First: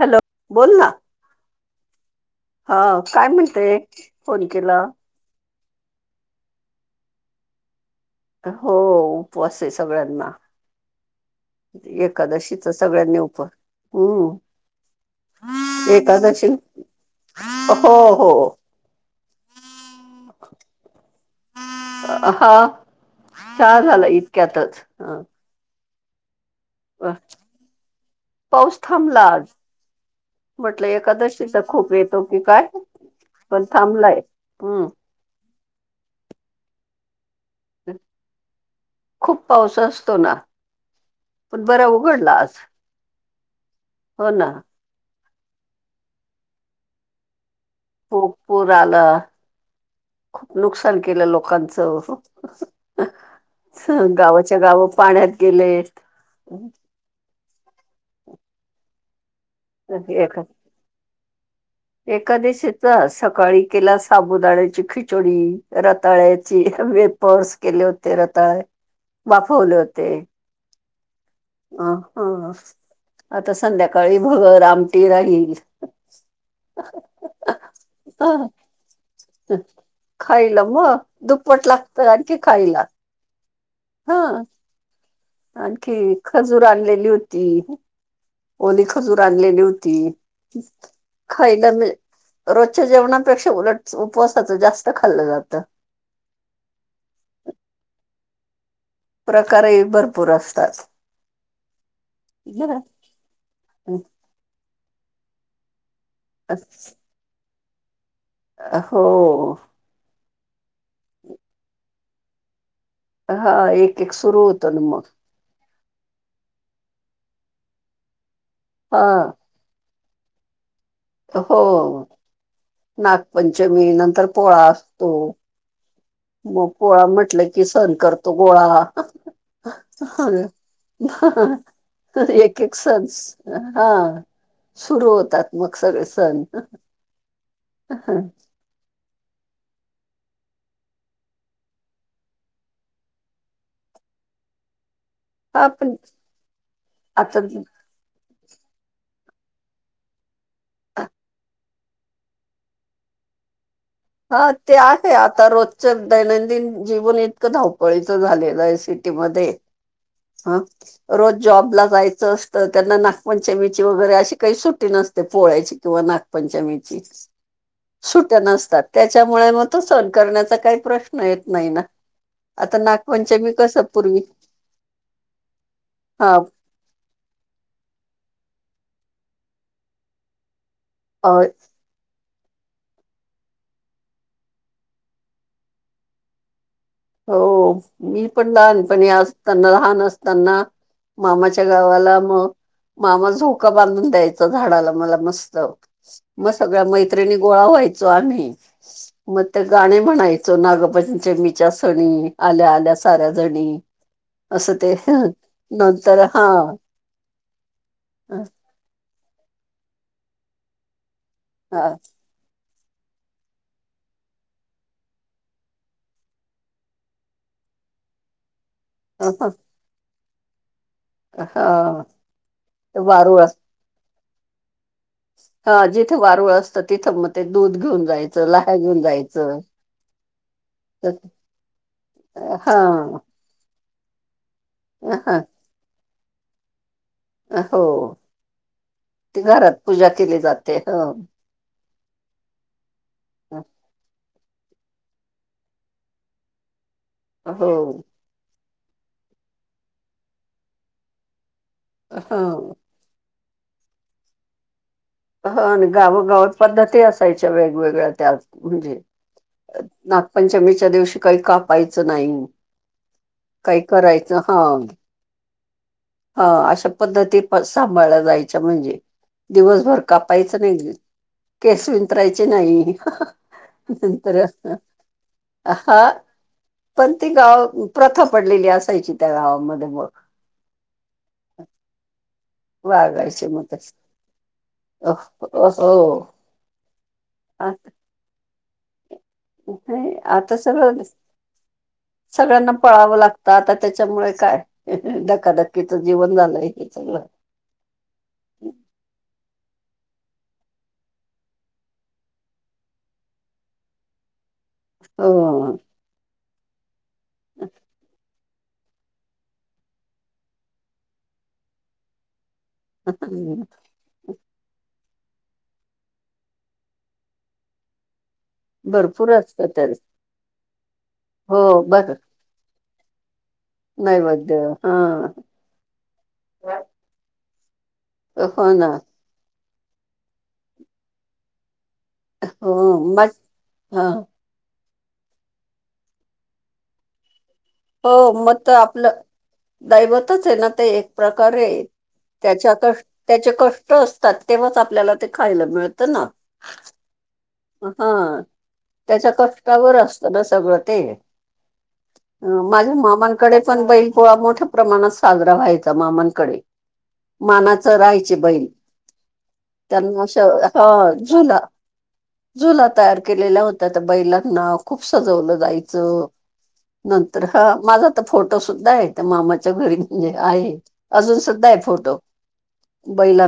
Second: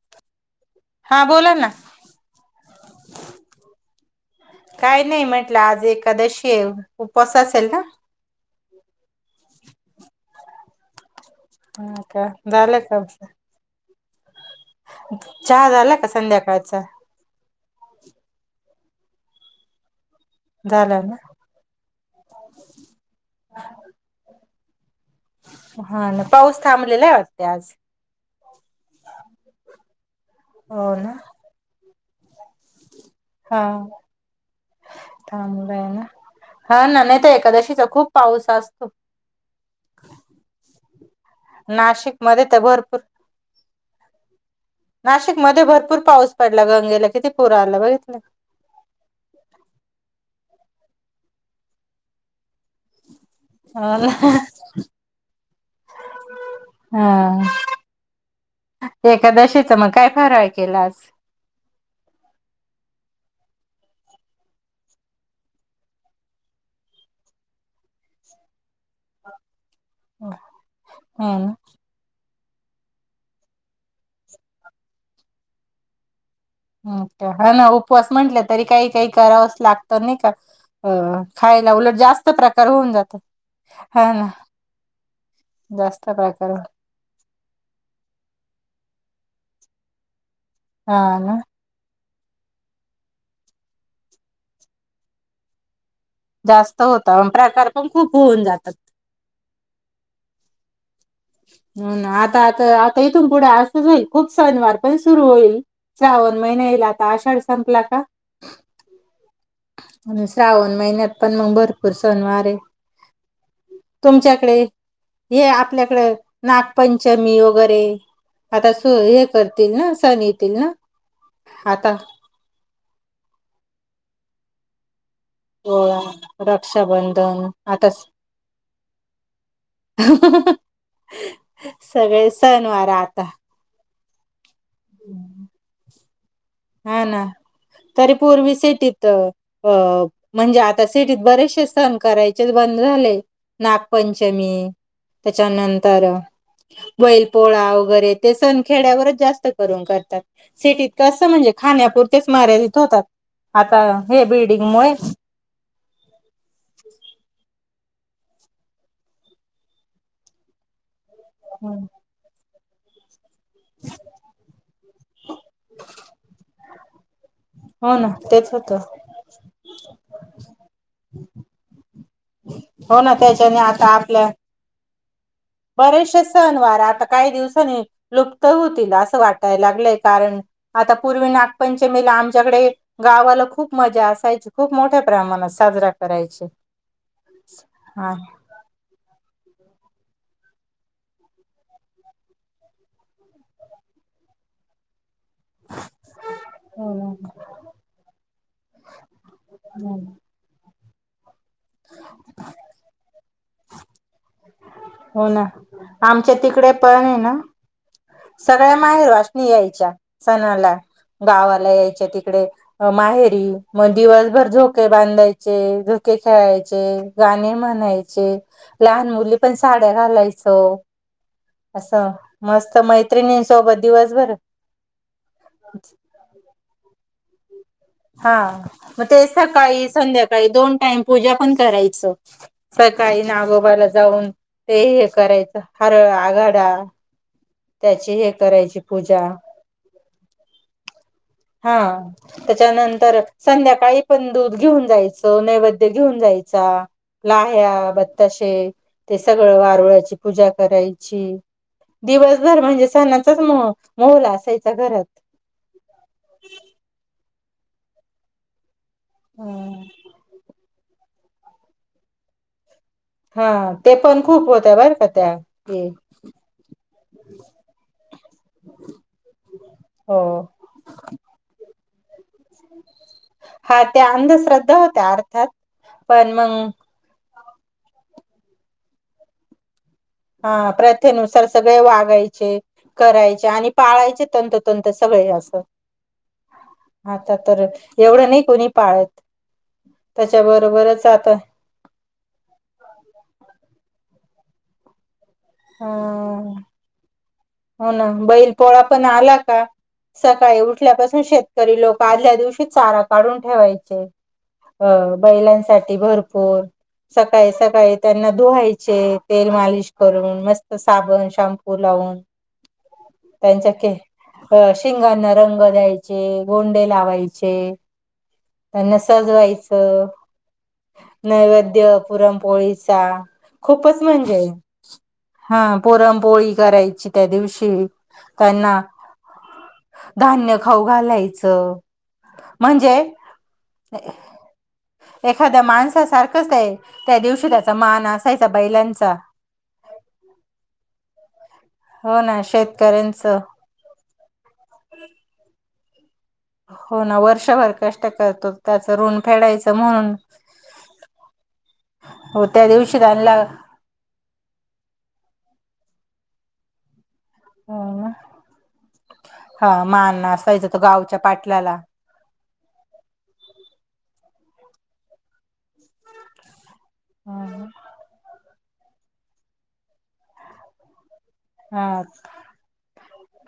Hello, बोल ना हा बोला ना हा काय म्हणते? फोन केला काय नाही म्हंटलं आज एकादशी ये, उपवास असेल ना? हो उपवास ये सगळ्यांना. हा का एकादशीचा झालं का सगळ्यांनी उपव हम्, चहा झाला का एकादशी संध्याकाळचा हो- हो. झालं ना. हा चहा झाला इतक्यातचं, हं हो ना, पाऊस थांबलेला आहे वाटते आज? पाऊस थांबला आज, म्हटलं हो ना एकादशीचा खूप येतो की काय? पण थांबलाय, हम्. थांबलं ये ना, हा ना नाही तर एकादशीचा खूप पाऊस असतो. खूप पाऊस असतो ना, पण बरा नाशिक उघडला मध्ये आज. तर भरपूर हो ना. नाशिकमध्ये भरपूर पाऊस पडला, गंगेला किती पुर आला बघि खुप पूर आला. खूप नुकसान केलं लोकांचं. हो ना हं गावंच्या- गावं पाण्यात गेलेत. हा, एकादशीचा मग काय फरळ केला आज? [inaudible] एकादशीेचा सकाळी केला साबुदाण्याची खिचंडी, रताळ्याची वे पर्स केले होते, रताळे वाफवले होते. हा-हं हं- हा, आता संध्याकाळी भगर आमटी राहील. हा ना उपवास म्हंटलं ह तरी काही -काही करावंच लागतं नाही का? मं अ दुप्पट खायला उलट लागतं जास्त आणखी प्रकार खायला. होऊन जातात. हा आणखी जास्त प्रकार खजूर आणलेली हो ती, ओली खजूर आणलेली होती. हा ना पहिल्या म्ह, रोजच्या जेवणापेक्षा उलट उपवासाचं जास्त खाल्लं जातं. जास्त होता, आओ प्रकार पण खूप होऊन जातात. प्रकारही भरपूर असतात. हो ना, आता-आता, आता इथून पुढे असंच होईल, खूप सणवार पण सुरू होईल. श्रावण महिना येईलं आता, आषाढ संपला का. अं हो. आणि श्रावण महिन्यात पण मग भरपूर सणवार ये हा, एक- एक सुरू होतो ना मं. हे आपल्याकडे नागपंचमी वगैरे आता सु हा हे कर सुरू होतील ना सण येतील ना हो आता नागपंचमी नंतर पोळा असतो. पोळा. मग पोळा रक्षाबंधन म्हटलं की सण आताच करतो गोळा. सगळे एक एक सणवार सज, आता हा. सुरू होतात मग सगळे सण. ती सिटीत. तर अं म्हणजे आता सिटीत बरेचसे सण करायचेच बंद झाले. नागपंचमी. हा पण त्याच्यानंतर बैल आता पोळा वैगरे ते सण खेड्यावरच जास्त करून करतात. सिटीत कसं म्हणजे खाण्यापुरतेच मर्यादित होतात आता हे हा बिल्डिंग ते मुळे आहे आत. आता रोजच दैनंदिन जीवन इतकं धावपळीचं झालेलंय सिटीमध्ये. हा, रोज जॉबला जायचं असतं त्यांना ना पंचमीची वगैरे अशी काही सुट्टी नसते पोळ्याची किंवा नागपंचमीची. हो ना सुट्या तेच होतं. नसतात त्याच्यामुळे म तो सण करण्याचा काही प्रश्न येत नाही ना. आता हो ना नागपंचमी त्याच्याने कसं आता पूर्वी आपल्या बरेचसे हा सण वार आता काही दिवसाांनी लुप्त होतील असं वाटाय लागलंय कारण आता पूर्वी नागपंचमीेला आमच्याकडे गावाला खूप मजा असायची. खूप मोठ्या प्रमाणात साजरा करायची. हो हा मी पण लहानपणी असताना. लहान असताना मामाच्या गावाला मग मामा झोका बांधून द्यायचा झाडाला मला मस्त. म सगळ्या हो मैत्रिणी गोळा व्हायचो आम्ही मग ते गाणी ना म्हणाय च नागपंचमीच्या सनी, आल्या आल्या साऱ्या जणी. असं ते हो ना नंतर आमच्या हा तिकडे पणय ना सगळ्या माहेर वाशणी यायच्या सणाला गावाला हा यायच्या तिकडे. माहेरी मग दिवसभर झोके बांधायचे झोके खेळायचे. गाणी म्हणायचे. लहान मुली पण साड्या घालायचो. हा असं मस्त मैत्रिणी वारूळ सो म दिवसभर हा जिथं वारूळ असतं तिथ म ते दूध घेऊन. हा जायचं लाह्या घेऊन म ते जायचं सकाळी संध्याकाळी दोन टाइम पूजा पण करायचं. हा सकाळी नागोबाला जाऊन, ते हे ह करायचं हारळ आघाडा हो त्याची हे करायची पूजा घरात पूजा केली जाते. हो. हा त्याच्यानंतर संध्याकाळी पण दूध घेऊन जायचं, नैवेद्य घेऊन जायचा, हो लाह्या ब बत्ताशे ते सगळं, वारुळाची पूजा करायची ह दिवस ते सणाचाच मो माहोल असायचा घरात. हं आण गावगावात पद्धती असायच्या, वेगवेगळ्या त्यात पूर्वी. घरात नागपंचमीच्या दिवशी काही कापायचं नाई. हा ते पण खूप होत्या बर का त्या. हे हा. अशा पद्धती पण सांभाळल्या जायच्या म्हणजे. दिवसभर हो कापायचं नाय केस विंचरायचे नाई. हां त्या अंधश्रद्धा होत्या अर्थात हा पण मंग पण ती गाव प्रथा पडलेली असायची त्या गावामध्ये मग. हां प्रथेनुसार सगळे वागायचे वागायचे करायचे मग आणि तस पाळायचे तंतोतंत हो सगळे असं. हो. आता तर एवढं नयी कोणी पाळत. इथे त्याच्या आता सगळं बरोबरच आता सगळ्यांना पळावं लागतं आता त्याच्यामुळे काय [inaudible] धक काधक्कीच जीवन झालंय हे सगळं. हों नां बैल पोळा पण आला का- सकाळी उठल्यापासून शेतकरी लोक आदल्या दिवशीच चारा काढून ठेवायचे अं हो बैलांसाठी भरपूर सकाळी सकाळी त्यांना धुवायचे तेल मालिश करून मस्त साबण, शॅम्पू लावून त्यांचे के शिंगांना रंग द्यायचे, गोंडे लावायचे त्यांना भरपूर असत तर सजवायचं, हो नैवेद्य बर पुरणपोळीचा. नैवेद्य हां. हां पुरणपोळी करायची त्या दिवशी हो त्यांना ना धान्य खाऊ घालायचं हो म्हंजे [inaudible] मग हा एखाद्या माणसा सारखाच ते त्यादिवशी त्याचा मान असायचा बैलांचा. दैवतचयं नां ते एक प्रकारे हो ना त्याच्या कष शेतकऱ्यांचं त्याचे कष् टअसतात तेव्हाच आपल्याला ते खायला मिळतं ना. हो ना वर्षभर कष्ट हां करतो त्याचं ऋण त्याच्या फेडायचं कष्टावर म्हणून असतं ना सगळं ते. हो त्या अं माझ्या दिवशी त्यांला मामांकडे पण बैल पोळा मोठ्या प्रमाणात साजरा व्हायचा मामांकडे. मानाचं राहयचे बैल. हा त्यांना मान श असायचा तो गावच्या हं झुला पाटलाला झुला तयार केलेल्या होत्या त्या बैलांना खूप सजवलं जायचं. नंतर हम्म, हां माझा तर फोटो सुद्धा आहे त्या मामाच्या घरी म्हणजे आहे अजून सु -ध्दायं हा फोटो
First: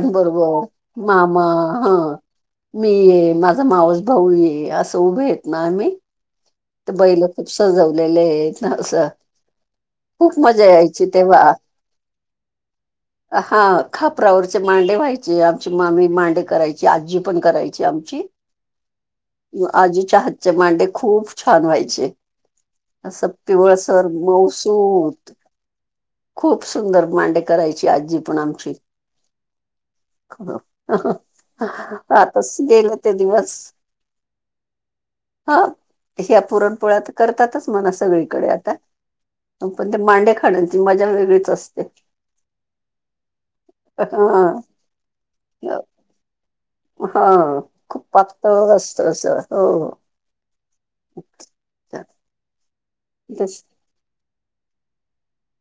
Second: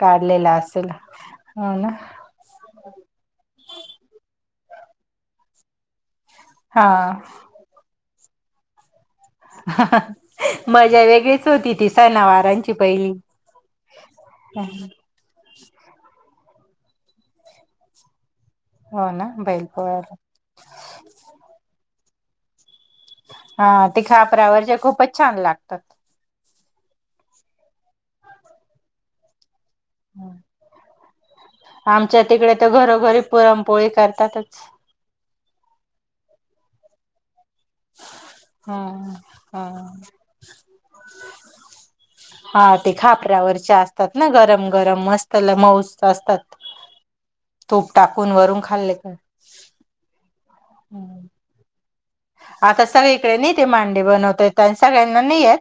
काढलेला असेल मामा हो ना हा मी यें माझा माऊस भाऊ यें असं उभेयेंत नां आम्ही. त हा बैल खूप सजवलेलेयेंत ना असं. [inaudible] खूप मजा यायची तेव्हा वेगळीच होती ती सणावारांची पहिली हां खापरावरचे मांडे व्हाय जे आमची मामी मांडे करायची, आजी पण करायची आमची. हो ना बैल म पोळ्याला आजीच्या हातचे मांडे खूप छान व्हायचे. असं हा ते पिवळसवर खापरावरच्या खूपच मऊसुत छान लागतात खूप सुंदर मांडे करायची आज्जी पण आमची ख [inaudible] आमच्या तिकडे आतास तर गेलं ते घरोघरी दिवस पुरणपोळी करतातच हा ह्या पुरणपोळ्या त करतातच म्हणा सगळीकडे आता, हम्म हम्म पण ते मांडे खाण्याची मजा वेगळीच असते. हां ते खापरावरचे असतात नां हा गरम गरम मस्त ल मऊसुत असतात. हां तूप खूप टाकून वरून पातळ असतं असं हों. हम्म. आता सगळीकडे नाही का मांडे बनवता येत आणि सगळ्यांना नाही येत.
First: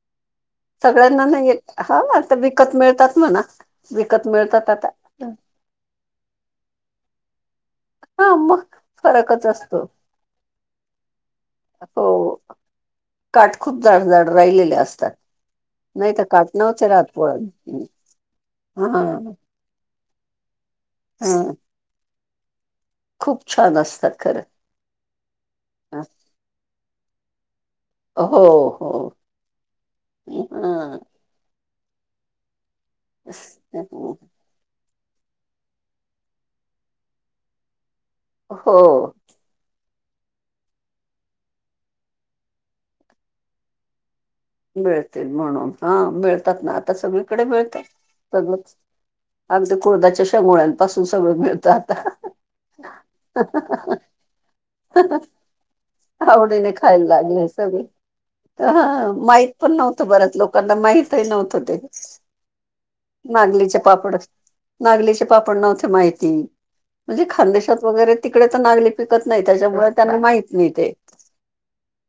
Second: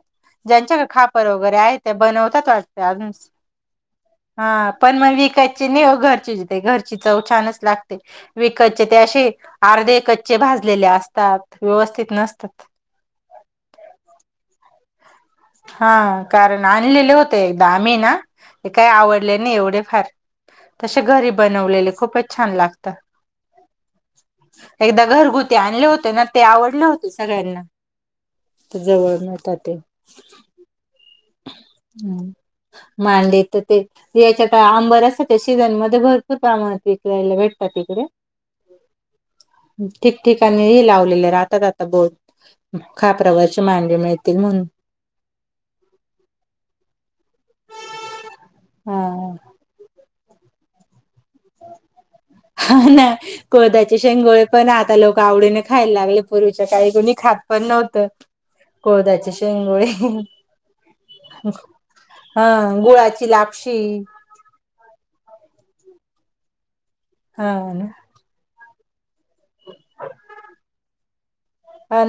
ज्यांच्याकड सगळ्यांना खापर नाही वगैरे येत हायत ते हा आता बनवतात विकत वाटतं अजून मिळतात म्हणा विकत मिळतात हां आता पण मग विकाय ची नयी ओं घरची ते घरची चव छानचं लाग हा मग विकतचे ते अशे फरकच असतो अर्धे कच्चे भाजलेले असतात, व्यवस्थित हो नसतात. काठ खूप जाडजाड राहिलेले असतात. हा नाही तर काठ कारण नव्हते राहत आणलेले पोळ्यात होते एकदा आम्ही ना ते काही हा आवडले नाही एवढे फार. तशे घरी हा बनवलेले खूपचं छान लागतं. खूप छान असतात खरं. एकदा घरगुती आणले होते ना ते आवडले होते सगळ्यांना. हो हो जवळ हम्म. मांडीचं ते हेच्यात का अंबऱ्यासाठी सीझन मध्ये भरपूर प्रमाणात विकयला भेटतात तिकडे. हो. ठीकठीकाणी हे लावलेले राहतात आता बोत खाप्रावरची मांगी मिळतील म्हणून. मिळतील म्हणून. हा मिळतात ना आता सगळीकडे मिळतात. सगळंच हा आमच्या कुर्दाच्या शमुळ्यांपासुन सगळं मिळत जातं. हा ना कोळद्याचे शेंगोळे पण आता लोक आवडीने खायला लागले पूर्वीच्या काळी कुणी खात पण नव्हते. तं. हं मा हित पण नवतं बऱ्याच लोकांना माहित हे न्हवतं ते हा गुळाची लापशी मांदलीचेपापड नागलीचे पापड न्हवते माहिती. म्हणजे हा खांदेशात वगैरे तिकडं तर नागली पिकत नाही. त्याच्यामुळे त्यांना माहत नाही ते.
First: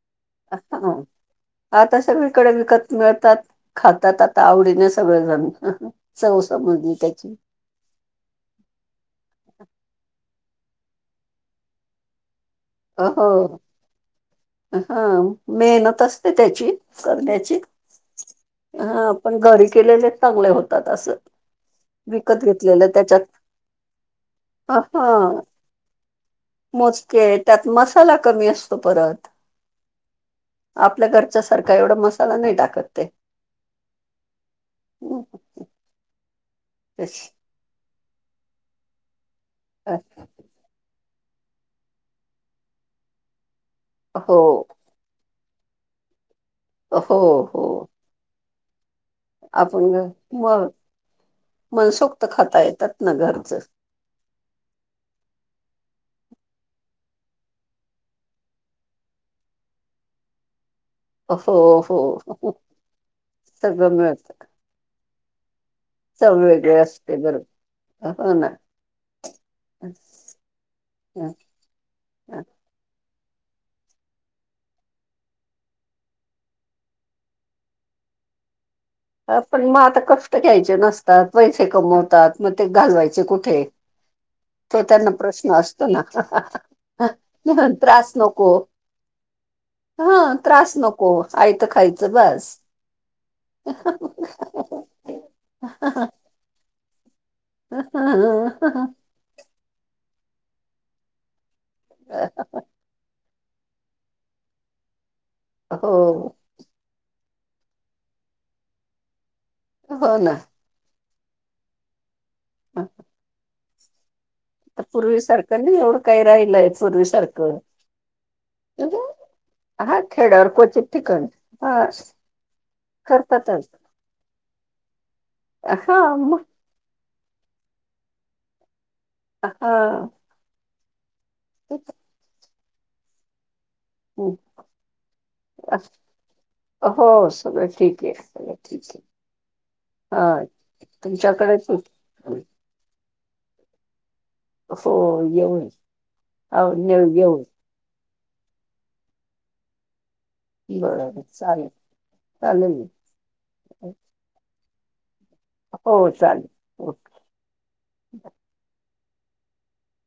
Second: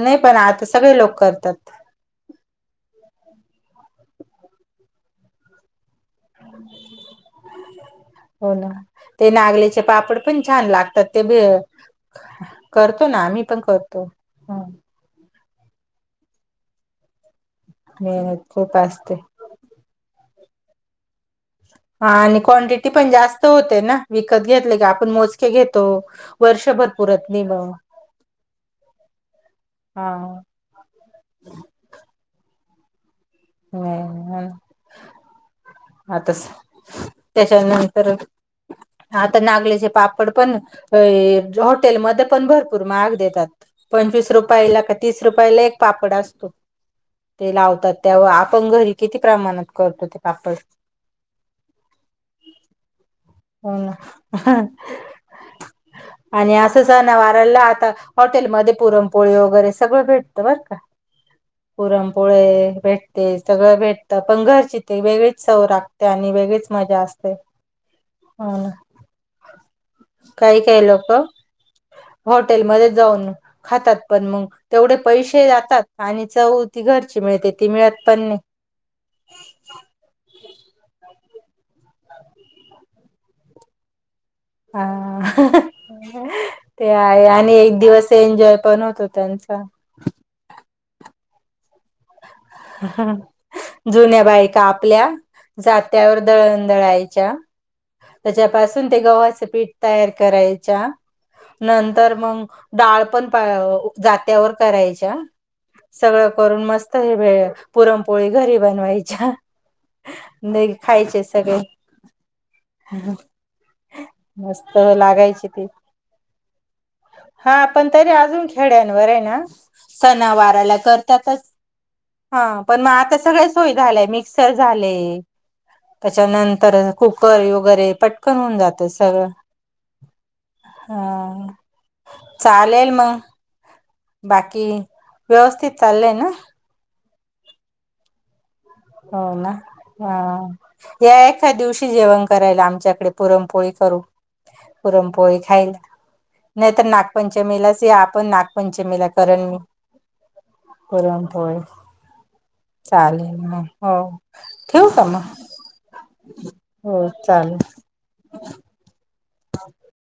नाय पण आता हां सगळे लोक करतात. आता सगळीकडे विकत मिळतात खातात आता आवडीने सगळेजण. चव समजली त्याची. हो ना, ते नागलीचे पापड पण छान लागतात ते भ करतो ना आम्ही हो. पण करतो हं. हा. मीयेना तस्ती त्याची करद्याची मेहनत खूप हा असते पण घरी केलेलेच चांगले होतात असं. हा आणि विकत घेतलेलं क्वांटिटी पण त्याच्यात जास्त होते ना विकत घेतले हा का आपण मोजके घेतो. वर्षभर पुरत मोजके नाही त्यात मग मसाला कमी असतो परत. हा आपल्या घरच्यासारखा एवढा मसाला नाही टाकत ते. हं, हां तसं तेच. त्या त्यानंतर आता नागल्याचे अ, पाप पड पण ये हॉटेलमध्ये पण भरपूर महाग देतात. पंवीस हो रुपयाला का तीस रुपयाला एक पापड असतो हो ते हो लावतात त्यावर आपण घरी किती प्रमाणात आपण करतो घ- ते पापड. मग मनसोक्त खाता येतात ना घरचं. हा. आणि असं सना वाराला आता हॉटेलमध्ये पुरणपोळी वगैरे सगळं भेटतं बर का. हो पुरणपोळे हो भेटते सगळं भेटतं. पण घरची ती वेगळीच चव रागते आणि वेगळीच मजा असते. अ ना. काय काय लोकं हॉटेलमध्येच जाऊन खातात पण मंग, तेवढे पैसे जातात आणि चव ती घरची मिळते ती मिळत पण नाय. पण मग आता कष्ट घ्यायचे नसतात, पैसे कमवतात मग ते घालवायचे कुठे? तो त्यांना प्रश्न हा. असतो ना. ते आहे आणि एक त्रास दिवस नको. एन्जॉय पण होतो त्यांचा हा त्रास नको. आयत खायचं बस. [unintelligible] जुन्या बायका आपल्या जात्यावर दळण दळायच्या त्याच्यापासून ते गव्हाच पीठ तयार करायच्या, नंतर मग डाळ पण प जात्यावर करायच्या. हो सगळं करून मस्त हे पुरण पोळी घरी बनवायच्या. हो ना. ते खायचे सगळे. मस्त आता लागायची पूर्वीसारखं ते. नाही एवढं काही राहिलय पूर्वीसारखं. हा पण तरी अजून खड्यांवर आहे ना. सणावाराला करतातच. ह. हा पण मग आता सगळे सोय झाल्या. मिक्सर झाले. हा मग त्याच्यानंतर तर कुकर वगैरे पटकन होऊन जातं सगळं. हा. हा. [unintelligible] चालेल मग. बाकी व्यवस्थित चाललंय ना? हो. सगळ ठीक आहे. ठीक आहे. हो ना. हा. या एखाद तुमच्याकडे ठीक दिवशी जेवण आहे? करायला आमच्याकडे. पुरमपोळी करू. हो पुरमपोळी येऊ खायला. हो नाहीतर, येऊ नागपंचमीलाच या आप पण नागपंचमीला कारण बरोबर पुरणपोळी. चालेल चालेल ना. हो. ठेवू का मग. हो चालेल. हो चालेल. [unintelligible]